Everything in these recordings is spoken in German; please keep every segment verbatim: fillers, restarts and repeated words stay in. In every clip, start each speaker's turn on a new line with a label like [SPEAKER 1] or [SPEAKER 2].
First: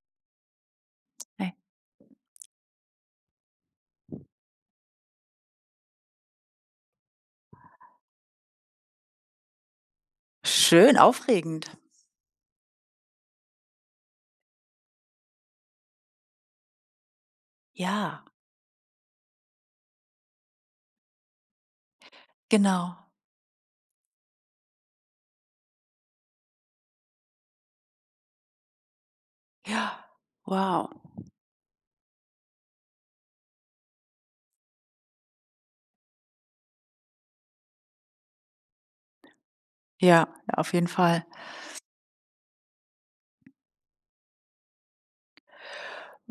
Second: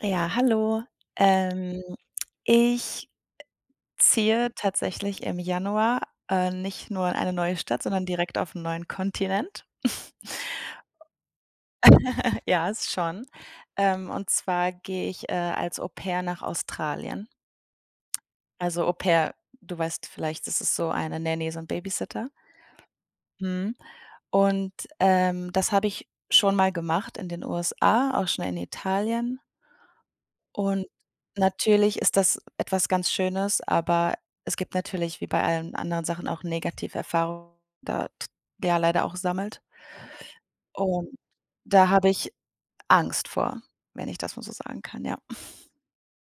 [SPEAKER 1] Ja, hallo.
[SPEAKER 2] Ei.
[SPEAKER 1] Ähm, ich ziehe tatsächlich im Januar, äh, nicht nur in eine neue Stadt, sondern direkt auf einen neuen Kontinent.
[SPEAKER 2] Schön, aufregend.
[SPEAKER 1] Ja, ist schon. Ähm, und zwar gehe ich, äh, als Au-Pair nach Australien.
[SPEAKER 2] Ja,
[SPEAKER 1] Also, Au-Pair, du weißt vielleicht, das ist so eine Nanny, so ein Babysitter.
[SPEAKER 2] genau.
[SPEAKER 1] Mhm. Und, ähm, das habe ich schon mal gemacht in den U S A, auch schon in Italien.
[SPEAKER 2] Ja, wow.
[SPEAKER 1] Und natürlich ist das etwas ganz Schönes, aber es gibt natürlich wie bei allen anderen Sachen auch Negativerfahrungen, da t ja leider auch sammelt.
[SPEAKER 2] Ja, auf jeden
[SPEAKER 1] Und
[SPEAKER 2] Fall.
[SPEAKER 1] da habe ich Angst vor, wenn ich das mal so sagen kann, ja.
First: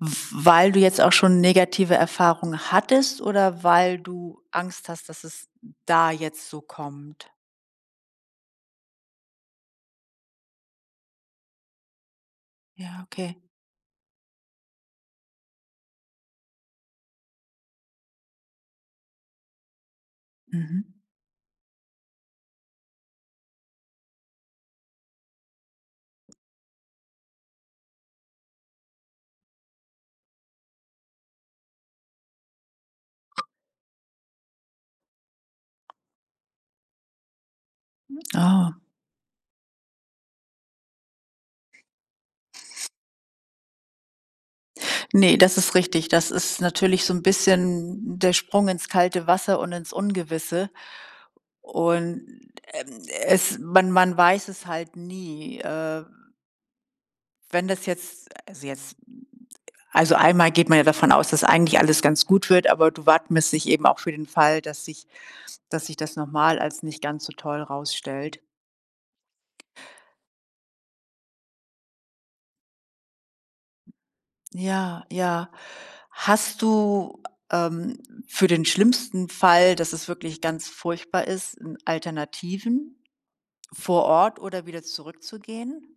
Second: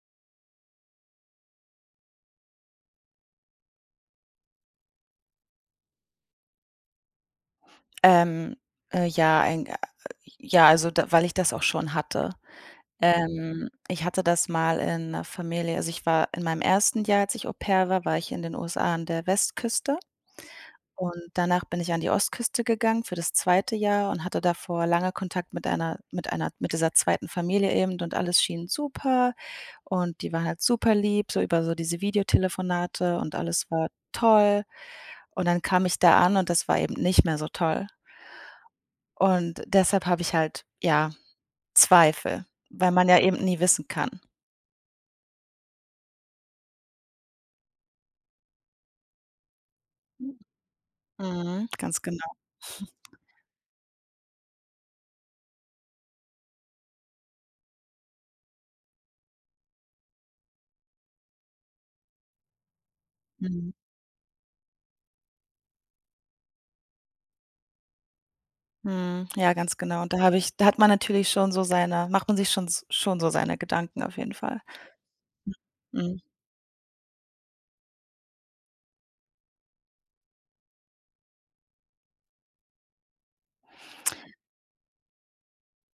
[SPEAKER 2] W weil du jetzt auch schon negative Erfahrungen hattest oder weil du Angst hast, dass es da jetzt so kommt?
[SPEAKER 1] Ähm, äh, ja, ein äh, ja, also da weil ich das auch schon hatte.
[SPEAKER 2] Ja, okay.
[SPEAKER 1] Ähm, ich hatte das mal in 'ner Familie. Also, ich war in meinem ersten Jahr, als ich Au pair war, war ich in den U S A an der Westküste.
[SPEAKER 2] Mhm.
[SPEAKER 1] Und danach bin ich an die Ostküste gegangen für das zweite Jahr und hatte davor lange Kontakt mit einer mit einer mit dieser zweiten Familie eben, und alles schien super, und die waren halt super lieb so über so diese Videotelefonate, und alles war toll. Und dann kam ich da an und das war eben nicht mehr so toll.
[SPEAKER 2] Oh.
[SPEAKER 1] Und deshalb habe ich halt, ja, Zweifel, weil man ja eben nie wissen kann.
[SPEAKER 2] Ne, das ist richtig. Das ist natürlich so ein bisschen der Sprung ins kalte Wasser und ins Ungewisse.
[SPEAKER 1] Mhm, ganz
[SPEAKER 2] Und,
[SPEAKER 1] genau.
[SPEAKER 2] ähm, es man man weiß es halt nie. Äh, wenn das jetzt also jetzt. Also einmal geht man ja davon aus, dass eigentlich alles ganz gut wird, aber du wappnest dich
[SPEAKER 1] Mhm.
[SPEAKER 2] eben auch für den Fall, dass sich dass sich das nochmal als nicht ganz so toll rausstellt.
[SPEAKER 1] Mhm. Ja, ganz genau. Und da habe ich da hat man natürlich schon so seine macht man sich schon s schon so seine Gedanken auf jeden Fall.
[SPEAKER 2] Ja, ja.
[SPEAKER 1] Mhm.
[SPEAKER 2] Hast du, ähm, für den schlimmsten Fall, dass es wirklich ganz furchtbar ist, 'n Alternativen, vor Ort oder wieder zurückzugehen?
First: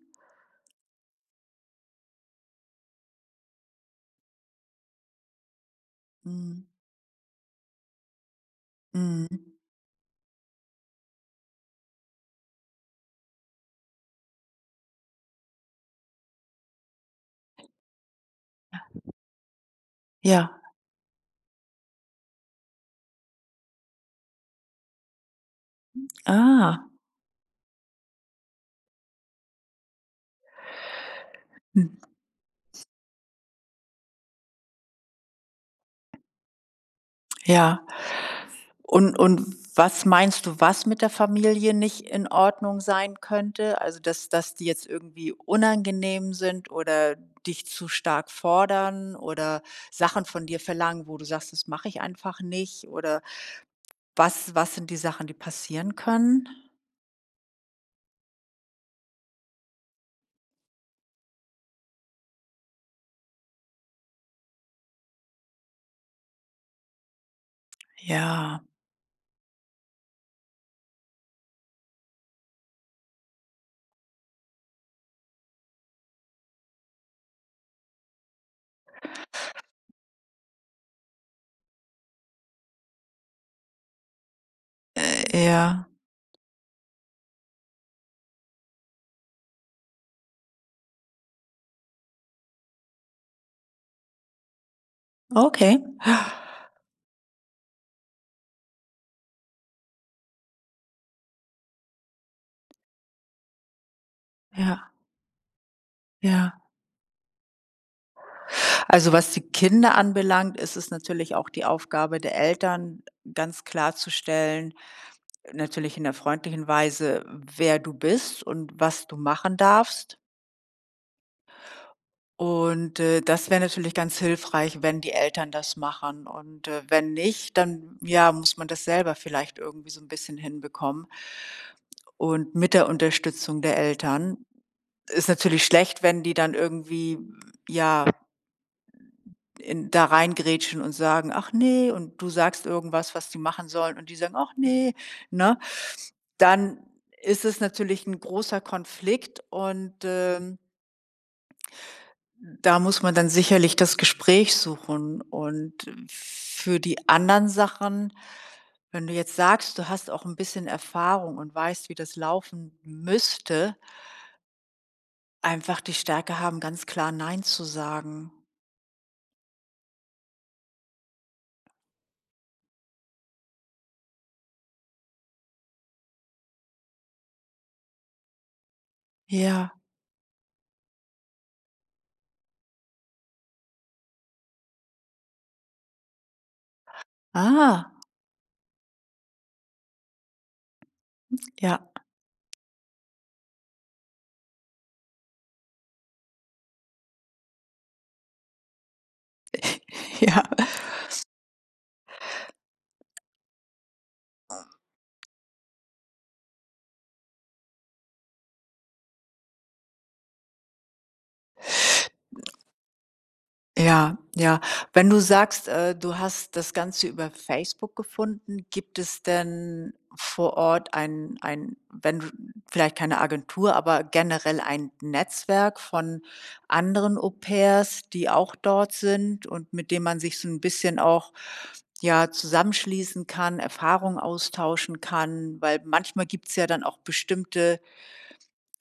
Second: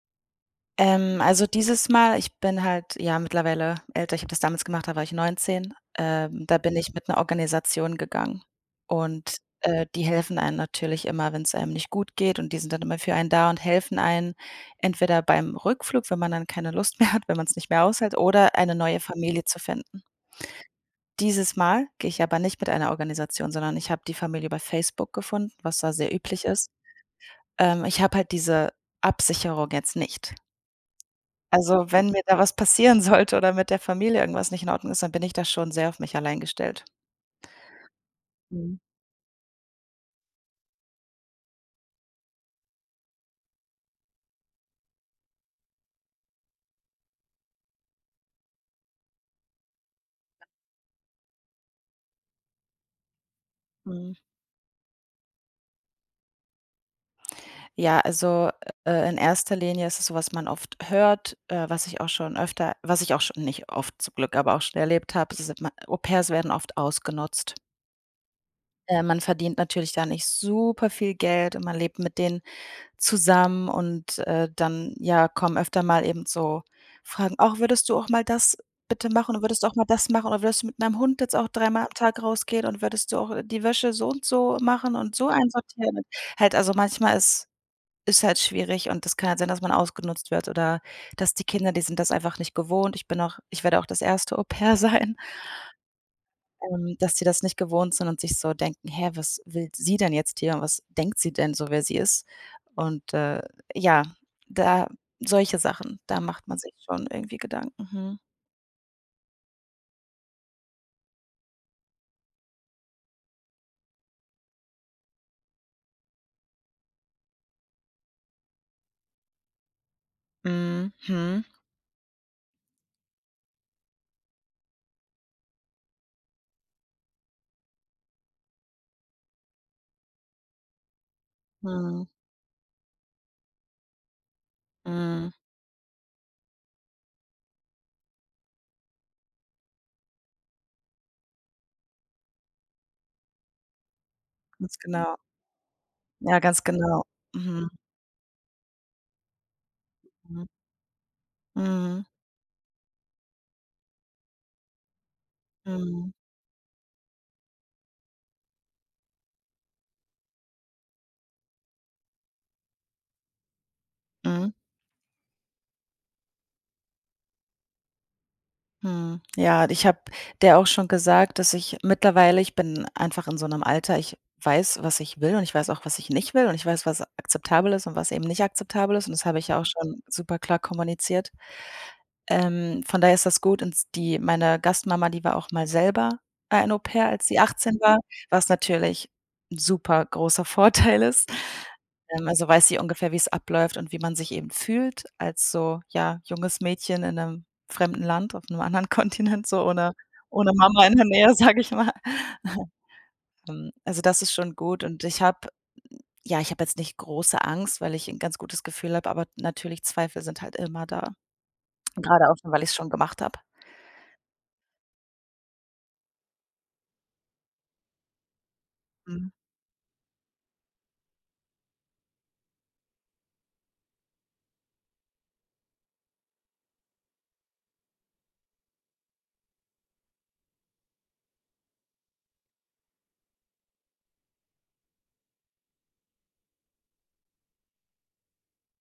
[SPEAKER 1] Ähm, also, dieses Mal, ich bin halt, ja, mittlerweile älter. Ich habe das damals gemacht, da war ich neunzehn. Ähm, da
[SPEAKER 2] Mhm.
[SPEAKER 1] bin ich mit 'ner Organisation gegangen und,
[SPEAKER 2] Mhm.
[SPEAKER 1] äh, die helfen einem natürlich immer, wenn's einem nicht gut geht, und die sind dann immer für einen da und helfen einen entweder beim Rückflug, wenn man dann keine Lust mehr hat, wenn man's nicht mehr aushält, oder eine neue Familie zu finden.
[SPEAKER 2] Ja.
[SPEAKER 1] Dieses Mal gehe ich aber nicht mit einer Organisation, sondern ich habe die Familie über Facebook gefunden, was da sehr üblich ist.
[SPEAKER 2] Ah.
[SPEAKER 1] Ähm, ich habe halt diese Absicherung jetzt nicht.
[SPEAKER 2] Hm.
[SPEAKER 1] Also, wenn mir da was passieren sollte oder mit der Familie irgendwas nicht in Ordnung ist, dann bin ich da schon sehr auf mich allein gestellt.
[SPEAKER 2] Ja.
[SPEAKER 1] Mhm,
[SPEAKER 2] Und und was meinst du, was mit der Familie nicht in Ordnung sein könnte? Also, dass dass die jetzt irgendwie unangenehm sind oder dich zu stark fordern oder Sachen von dir verlangen, wo du sagst: „Das mache ich einfach nicht“, oder
[SPEAKER 1] mhm.
[SPEAKER 2] was was sind die Sachen, die passieren können?
[SPEAKER 1] Ja, also, äh, in erster Linie ist es so, was man oft hört, äh, was ich auch schon öfter, was ich auch schon nicht oft zum Glück, aber auch schon erlebt habe, es ist ma Au-pairs werden oft ausgenutzt.
[SPEAKER 2] Ja,
[SPEAKER 1] Äh, man verdient natürlich da nicht super viel Geld und man lebt mit den zusammen, und, äh, dann, ja, kommen öfter mal eben so Fragen: „Auch würdest du auch mal das bitte machen, und würdest du auch mal das machen, oder würdest du mit deinem Hund jetzt auch dreimal am Tag rausgehen, und würdest du auch, äh, die Wäsche so und so machen und so
[SPEAKER 2] äh, ja,
[SPEAKER 1] einsortieren?" Und halt, also, manchmal ist ist halt schwierig, und das kann halt sein, dass man ausgenutzt wird, oder dass die Kinder, die sind das einfach nicht gewohnt. Ich bin auch ich werde auch das erste Au-pair sein,
[SPEAKER 2] okay.
[SPEAKER 1] ähm, dass die das nicht gewohnt sind und sich so denken: „Hä, was will sie denn jetzt hier, und was denkt sie denn so, wer sie ist?" Und, äh, ja, da
[SPEAKER 2] Ja,
[SPEAKER 1] solche Sachen, da macht man
[SPEAKER 2] ja.
[SPEAKER 1] sich schon irgendwie Gedanken. Mhm.
[SPEAKER 2] Also, was die Kinder anbelangt, ist es natürlich auch die Aufgabe der Eltern, ganz klarzustellen, natürlich in der freundlichen Weise, wer du bist und was du machen darfst.
[SPEAKER 1] Mhm. Mhm.
[SPEAKER 2] Und, äh, das wäre natürlich ganz hilfreich, wenn die Eltern das machen. Und, äh, wenn nicht, dann, ja, muss man das selber vielleicht irgendwie so ein bisschen hinbekommen.
[SPEAKER 1] Mhm.
[SPEAKER 2] Und mit der Unterstützung der Eltern ist
[SPEAKER 1] Mhm.
[SPEAKER 2] natürlich schlecht, wenn die dann irgendwie, ja, in da reingrätschen und sagen: „Ach nee“, und du sagst irgendwas, was die machen sollen und die sagen: „Ach
[SPEAKER 1] Ganz
[SPEAKER 2] nee“,
[SPEAKER 1] genau.
[SPEAKER 2] ne?
[SPEAKER 1] Ja, ganz
[SPEAKER 2] Dann
[SPEAKER 1] genau.
[SPEAKER 2] ist es
[SPEAKER 1] Mhm.
[SPEAKER 2] natürlich ein großer Konflikt und,
[SPEAKER 1] Mhm.
[SPEAKER 2] ähm,
[SPEAKER 1] Mhm.
[SPEAKER 2] da muss man dann sicherlich das Gespräch suchen. Und
[SPEAKER 1] Mhm.
[SPEAKER 2] für die anderen Sachen, wenn du jetzt sagst, du hast auch ein bisschen Erfahrung und weißt, wie das laufen müsste,
[SPEAKER 1] Mhm.
[SPEAKER 2] einfach die Stärke haben, ganz klar nein zu sagen.
[SPEAKER 1] Mhm. Ja, ich habe dir auch schon gesagt, dass ich mittlerweile ich bin einfach in so einem Alter, ich weiß, was ich will, und ich weiß auch, was ich nicht will, und ich weiß, was akzeptabel ist und was eben nicht akzeptabel ist, und das habe ich ja auch
[SPEAKER 2] Ja.
[SPEAKER 1] schon super klar kommuniziert. Ähm, von daher ist das gut. Und s die meine Gastmama, die war auch mal selber ein Au-pair, als sie achtzehn
[SPEAKER 2] Ah,
[SPEAKER 1] war, was natürlich 'n super großer Vorteil ist.
[SPEAKER 2] ja,
[SPEAKER 1] Ähm, also, weiß sie ungefähr, wie es abläuft und wie man sich eben fühlt als so, ja, junges Mädchen in einem fremden Land, auf einem anderen Kontinent, so ohne
[SPEAKER 2] ja.
[SPEAKER 1] ohne Mama in der Nähe, sage ich mal. Ähm, also, das ist schon gut, und ich habe ja, ich habe jetzt nicht große Angst, weil ich ein ganz gutes Gefühl habe, aber natürlich Zweifel sind halt immer da, gerade auch schon, weil ich es schon gemacht habe.
[SPEAKER 2] Ja, ja. Wenn du sagst, äh, du hast das Ganze über Facebook gefunden, gibt es
[SPEAKER 1] Mhm.
[SPEAKER 2] denn vor Ort ein ein wenn du vielleicht keine Agentur, aber generell ein Netzwerk von anderen Au-pairs, die auch dort sind und mit dem man sich so ein bisschen auch, ja, zusammenschließen kann, Erfahrungen austauschen kann? Weil manchmal gibt es ja dann auch bestimmte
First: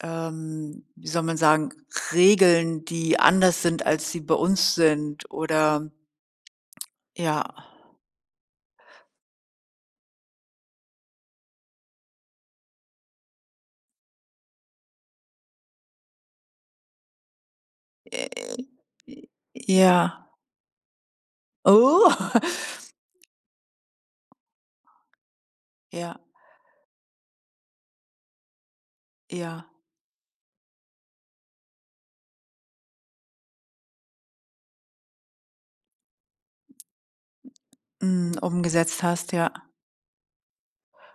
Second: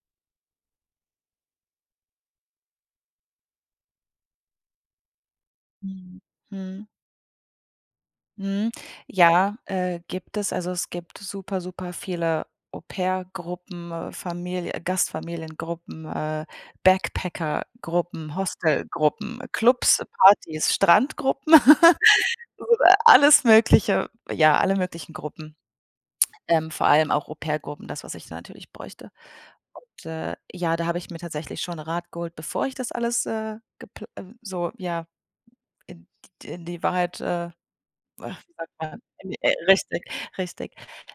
[SPEAKER 2] ähm, wie soll man sagen, Regeln, die anders sind, als sie bei uns sind oder
[SPEAKER 1] Mhm. Mhm.
[SPEAKER 2] ja.
[SPEAKER 1] Mhm. Ja, äh, gibt es. Also, es gibt super, super viele Au-pair-Gruppen, äh, Familie äh, Gastfamiliengruppen, äh, Backpacker-Gruppen,
[SPEAKER 2] Äh,
[SPEAKER 1] Hostelgruppen, Clubs,
[SPEAKER 2] ja.
[SPEAKER 1] Partys, Strandgruppen,
[SPEAKER 2] Oh.
[SPEAKER 1] so, äh, alles Mögliche. Ja, alle möglichen Gruppen,
[SPEAKER 2] Ja,
[SPEAKER 1] ähm, vor allem auch Au-pair-Gruppen, das, was ich da natürlich bräuchte.
[SPEAKER 2] ja,
[SPEAKER 1] Und, äh, ja, da habe ich mir tatsächlich schon Rat geholt, bevor ich das alles, äh, gepl äh, so, ja, in in die Wahrheit, äh Äh,
[SPEAKER 2] mhm,
[SPEAKER 1] wie sagt man?
[SPEAKER 2] umgesetzt hast,
[SPEAKER 1] Äh,
[SPEAKER 2] ja.
[SPEAKER 1] äh, richtig, richtig.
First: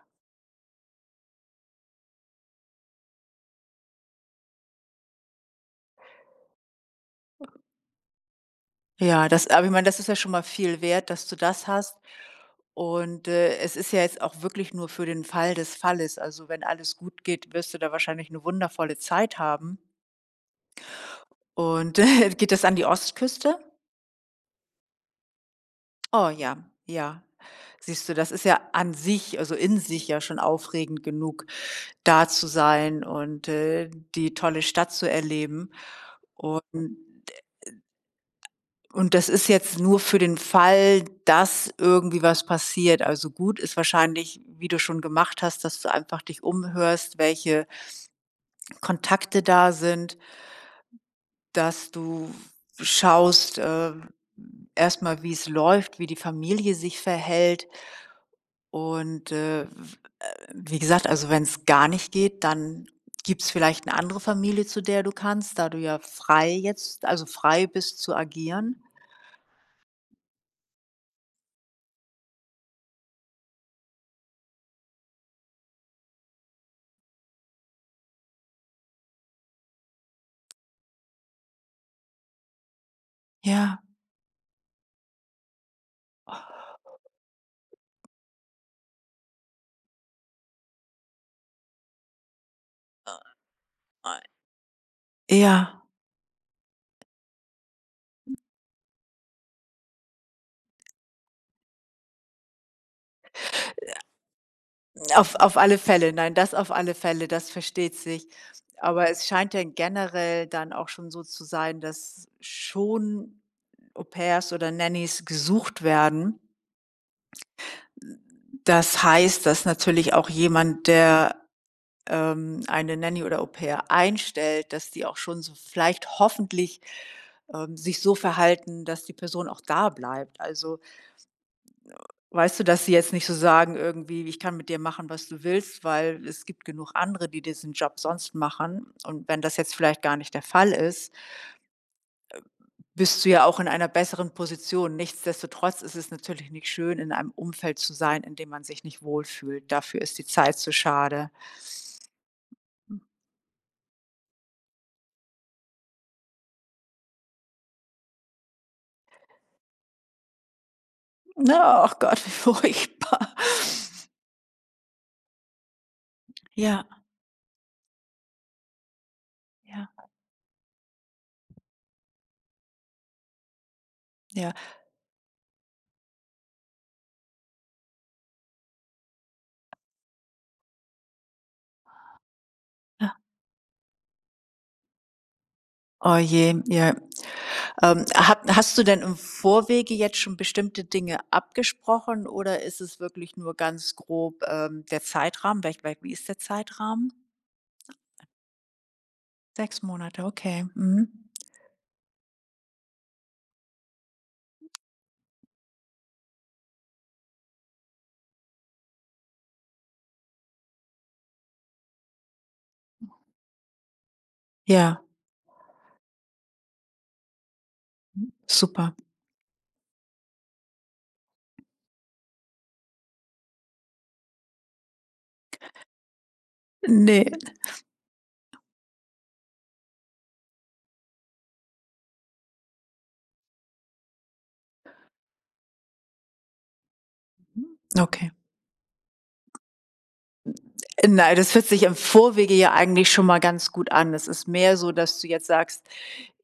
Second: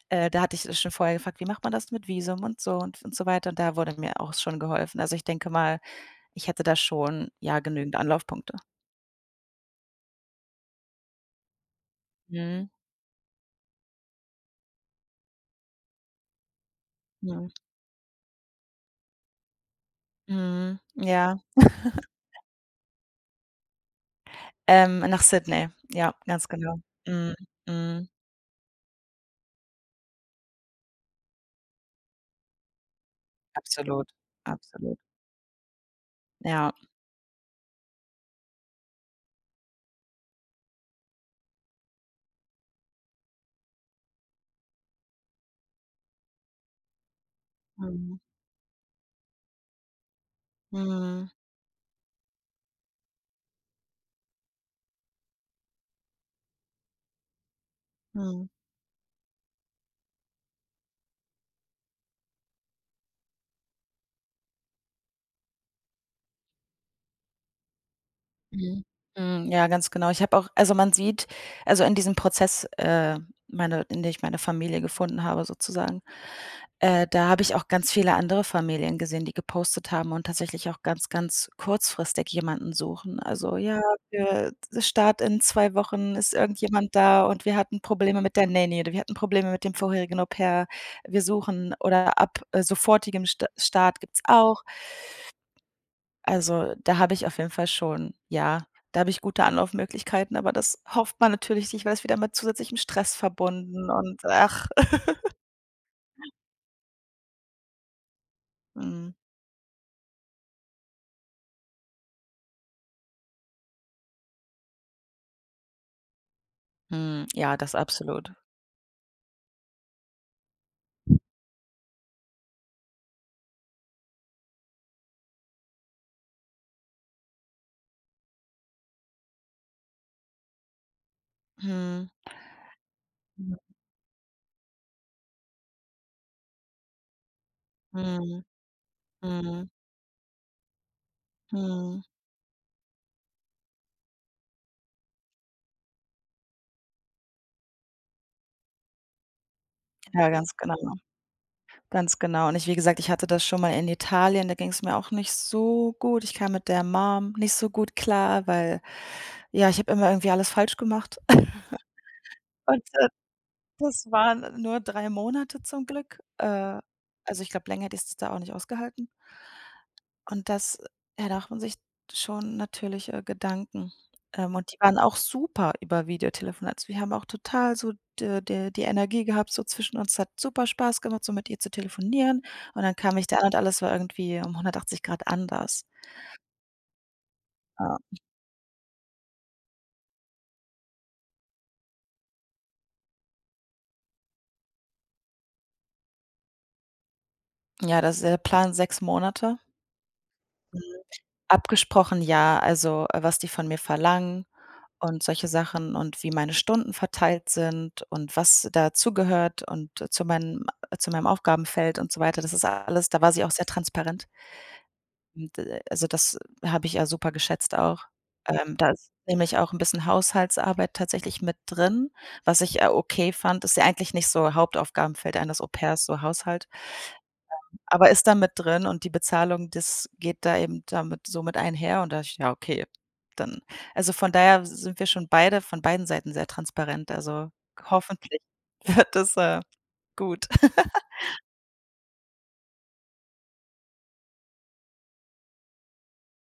[SPEAKER 1] Äh, da hatte ich das schon vorher gefragt: „Wie macht man das mit Visum und so und und so weiter?" Und da wurde mir auch schon geholfen. Also, ich denke mal, ich hätte da schon, ja, genügend Anlaufpunkte.
[SPEAKER 2] Ja, das, aber ich meine, das ist ja schon mal viel wert, dass du das hast
[SPEAKER 1] Mhm,
[SPEAKER 2] und, äh, es ist ja jetzt auch wirklich nur für den Fall des Falles. Also, wenn alles gut
[SPEAKER 1] mhm,
[SPEAKER 2] geht, wirst du da wahrscheinlich eine wundervolle Zeit haben
[SPEAKER 1] mhm, ja.
[SPEAKER 2] und geht das an die Ostküste?
[SPEAKER 1] Ähm, nach Sydney. Ja,
[SPEAKER 2] Oh
[SPEAKER 1] ganz
[SPEAKER 2] ja,
[SPEAKER 1] genau.
[SPEAKER 2] ja.
[SPEAKER 1] Mhm,
[SPEAKER 2] Siehst
[SPEAKER 1] mhm.
[SPEAKER 2] du, das ist ja an sich, also in sich ja schon aufregend genug, da zu sein und, äh,
[SPEAKER 1] Absolut,
[SPEAKER 2] die tolle Stadt
[SPEAKER 1] absolut.
[SPEAKER 2] zu erleben. Und
[SPEAKER 1] Ja.
[SPEAKER 2] und das ist jetzt nur für den Fall, dass irgendwie was passiert. Also gut ist wahrscheinlich, wie du schon gemacht hast, dass du einfach dich umhörst, welche
[SPEAKER 1] Mhm,
[SPEAKER 2] Kontakte da sind,
[SPEAKER 1] mhm,
[SPEAKER 2] dass du schaust, äh, erst mal, es läuft, wie die Familie sich verhält.
[SPEAKER 1] mhm.
[SPEAKER 2] Und, äh, äh, wie gesagt, also wenn es gar nicht geht, dann gibt es vielleicht eine andere Familie, zu der du kannst, da du ja frei jetzt, also frei bist zu agieren.
[SPEAKER 1] Mhm. Mhm, ja, ganz genau. Ich habe auch Also, man sieht also, in diesem Prozess, äh, meine in dem ich meine Familie gefunden habe sozusagen, äh, da habe ich auch ganz viele andere Familien gesehen, die gepostet haben und tatsächlich auch ganz, ganz kurzfristig jemanden suchen. Also: „Ja,
[SPEAKER 2] Ja,
[SPEAKER 1] für d Start in zwei Wochen ist irgendjemand da, und wir hatten Probleme mit der Nanny, oder wir hatten Probleme mit dem vorherigen Au-pair. Wir suchen" oder „ab, äh, sofortigem Sta Start
[SPEAKER 2] äh,
[SPEAKER 1] gibt's auch."
[SPEAKER 2] äh, ja,
[SPEAKER 1] Also, da habe ich auf jeden Fall schon, ja, da habe ich gute Anlaufmöglichkeiten, aber das hofft man natürlich nicht, weil es wieder mit zusätzlichem Stress verbunden, und ach.
[SPEAKER 2] auf auf alle Fälle. Nein, das auf alle Fälle, das versteht sich. Aber
[SPEAKER 1] Mhm.
[SPEAKER 2] es scheint ja generell dann auch schon so zu sein, dass schon Au-pairs oder Nannies gesucht werden.
[SPEAKER 1] Mhm. Ja, das absolut.
[SPEAKER 2] Das heißt, dass natürlich auch jemand, der ähm, eine Nanny oder Au-pair einstellt, dass die auch schon so vielleicht hoffentlich, ähm, sich so verhalten, dass die Person auch da bleibt. Also,
[SPEAKER 1] Mhm.
[SPEAKER 2] weißt du, dass sie jetzt nicht so
[SPEAKER 1] Mhm.
[SPEAKER 2] sagen irgendwie: „Ich kann mit dir machen, was du willst, weil es gibt genug andere, die diesen Job sonst
[SPEAKER 1] Mhm.
[SPEAKER 2] machen.“ Und wenn das
[SPEAKER 1] Mhm.
[SPEAKER 2] jetzt vielleicht gar nicht der Fall ist,
[SPEAKER 1] Mhm.
[SPEAKER 2] bist du ja auch in einer besseren Position. Nichtsdestotrotz ist es natürlich nicht schön, in einem Umfeld zu sein, in dem man sich nicht wohlfühlt. Dafür ist die
[SPEAKER 1] Ja, ganz
[SPEAKER 2] Zeit zu
[SPEAKER 1] genau.
[SPEAKER 2] schade.
[SPEAKER 1] Ganz genau. Und ich wie gesagt, ich hatte das schon mal in Italien, da ging es mir auch nicht so gut. Ich kam mit der Mom nicht so gut klar, weil, ja, ich habe immer irgendwie alles falsch gemacht.
[SPEAKER 2] Na, ach Gott, wie
[SPEAKER 1] Und
[SPEAKER 2] furchtbar.
[SPEAKER 1] das waren nur drei Monate zum Glück. Äh,
[SPEAKER 2] Ja.
[SPEAKER 1] also, ich glaube, länger hätte ich das da auch nicht ausgehalten.
[SPEAKER 2] Ja,
[SPEAKER 1] Und das Ja, da macht man sich schon natürlich, äh, Gedanken.
[SPEAKER 2] ja.
[SPEAKER 1] Ähm, und die waren auch super über Videotelefonat. Also, wir haben auch total so d d die Energie gehabt so zwischen uns. Hat super Spaß gemacht, so mit ihr zu telefonieren. Und dann kam ich da an und alles war irgendwie um hundertachtzig Grad anders.
[SPEAKER 2] Oh je, ja.
[SPEAKER 1] Ja.
[SPEAKER 2] Ähm, ha hast du denn im Vorwege jetzt schon bestimmte Dinge abgesprochen oder ist es wirklich nur ganz grob, ähm, der Zeitrahmen? Welch wel wie ist der Zeitrahmen?
[SPEAKER 1] Ja, das ist der Plan, sechs Monate.
[SPEAKER 2] Sechs Monate, okay.
[SPEAKER 1] Mhm.
[SPEAKER 2] Mhm.
[SPEAKER 1] Abgesprochen, ja, also, äh, was die von mir verlangen und solche Sachen und wie meine Stunden verteilt sind und was dazugehört und äh, zu meinem äh, zu meinem Aufgabenfeld und so weiter. Das ist alles, da war sie auch sehr transparent.
[SPEAKER 2] Ja,
[SPEAKER 1] Und, äh, also, das habe ich ja super geschätzt auch. Ähm, da
[SPEAKER 2] super.
[SPEAKER 1] ist nämlich auch ein bisschen Haushaltsarbeit tatsächlich mit drin, was ich, äh, okay fand. Ist ja eigentlich nicht so Hauptaufgabenfeld eines Au-pairs, so Haushalt.
[SPEAKER 2] Ne,
[SPEAKER 1] Aber ist da mit drin, und die Bezahlung, das geht da eben damit so mit einher, und da ich: „Ja, okay, dann" also, von daher sind wir schon beide von beiden Seiten sehr transparent. Also,
[SPEAKER 2] okay.
[SPEAKER 1] hoffentlich wird das, äh, gut.
[SPEAKER 2] Nein, das hört sich im Vorwege ja eigentlich schon mal ganz gut an. Es ist mehr so, dass du jetzt sagst:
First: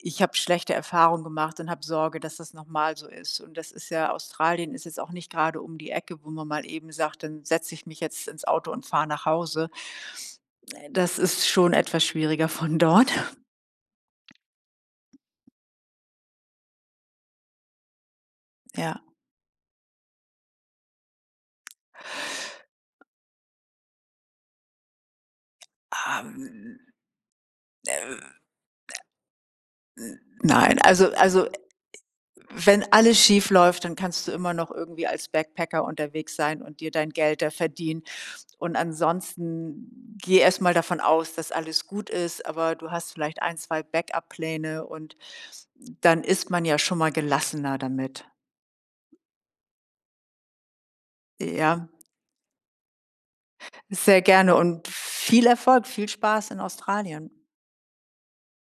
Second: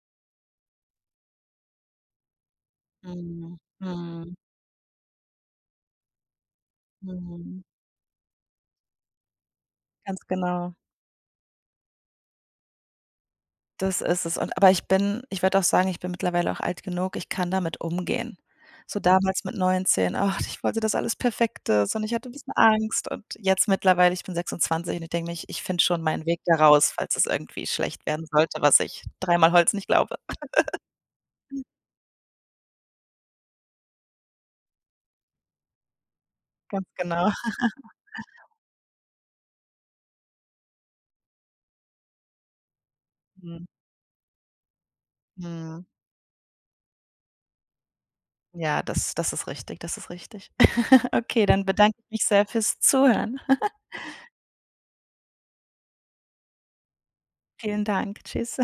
[SPEAKER 2] Ich habe schlechte Erfahrungen gemacht und habe Sorge, dass das noch mal so ist. Und
[SPEAKER 1] Mhm,
[SPEAKER 2] das ist ja,
[SPEAKER 1] mhm,
[SPEAKER 2] Australien ist jetzt auch nicht gerade um die Ecke, wo man mal eben sagt: „Dann
[SPEAKER 1] mhm.
[SPEAKER 2] setze ich mich jetzt ins Auto und fahre nach Hause.“
[SPEAKER 1] Ganz genau.
[SPEAKER 2] Äh, das ist schon etwas schwieriger von dort.
[SPEAKER 1] Das ist es. Und aber ich bin ich würde auch sagen, ich bin mittlerweile auch alt genug, ich kann damit umgehen. So
[SPEAKER 2] Ja,
[SPEAKER 1] damals mit neunzehn, ach, ich wollte das alles Perfektes, und ich hatte 'n bisschen Angst, und jetzt mittlerweile ich bin sechsundzwanzig, und ich denke mir: „Ich ich finde schon meinen Weg da
[SPEAKER 2] ähm,
[SPEAKER 1] raus, falls es irgendwie schlecht werden sollte, was ich dreimal Holz nicht glaube."
[SPEAKER 2] nein, also also wenn alles schief läuft, dann kannst du immer noch irgendwie als Backpacker unterwegs sein und
[SPEAKER 1] Ganz
[SPEAKER 2] dir dein
[SPEAKER 1] genau.
[SPEAKER 2] Geld da verdienen. Und ansonsten geh erstmal davon aus, dass alles gut ist, aber du hast vielleicht ein,
[SPEAKER 1] Mhm.
[SPEAKER 2] zwei Backup-Pläne und
[SPEAKER 1] Mhm.
[SPEAKER 2] dann ist man ja schon mal gelassener damit.
[SPEAKER 1] Ja, das das ist richtig, das ist richtig. Okay, dann
[SPEAKER 2] Ja,
[SPEAKER 1] bedanke ich mich sehr fürs Zuhören.
[SPEAKER 2] sehr gerne und viel Erfolg, viel Spaß in Australien.
[SPEAKER 1] Vielen Dank. Tschüss.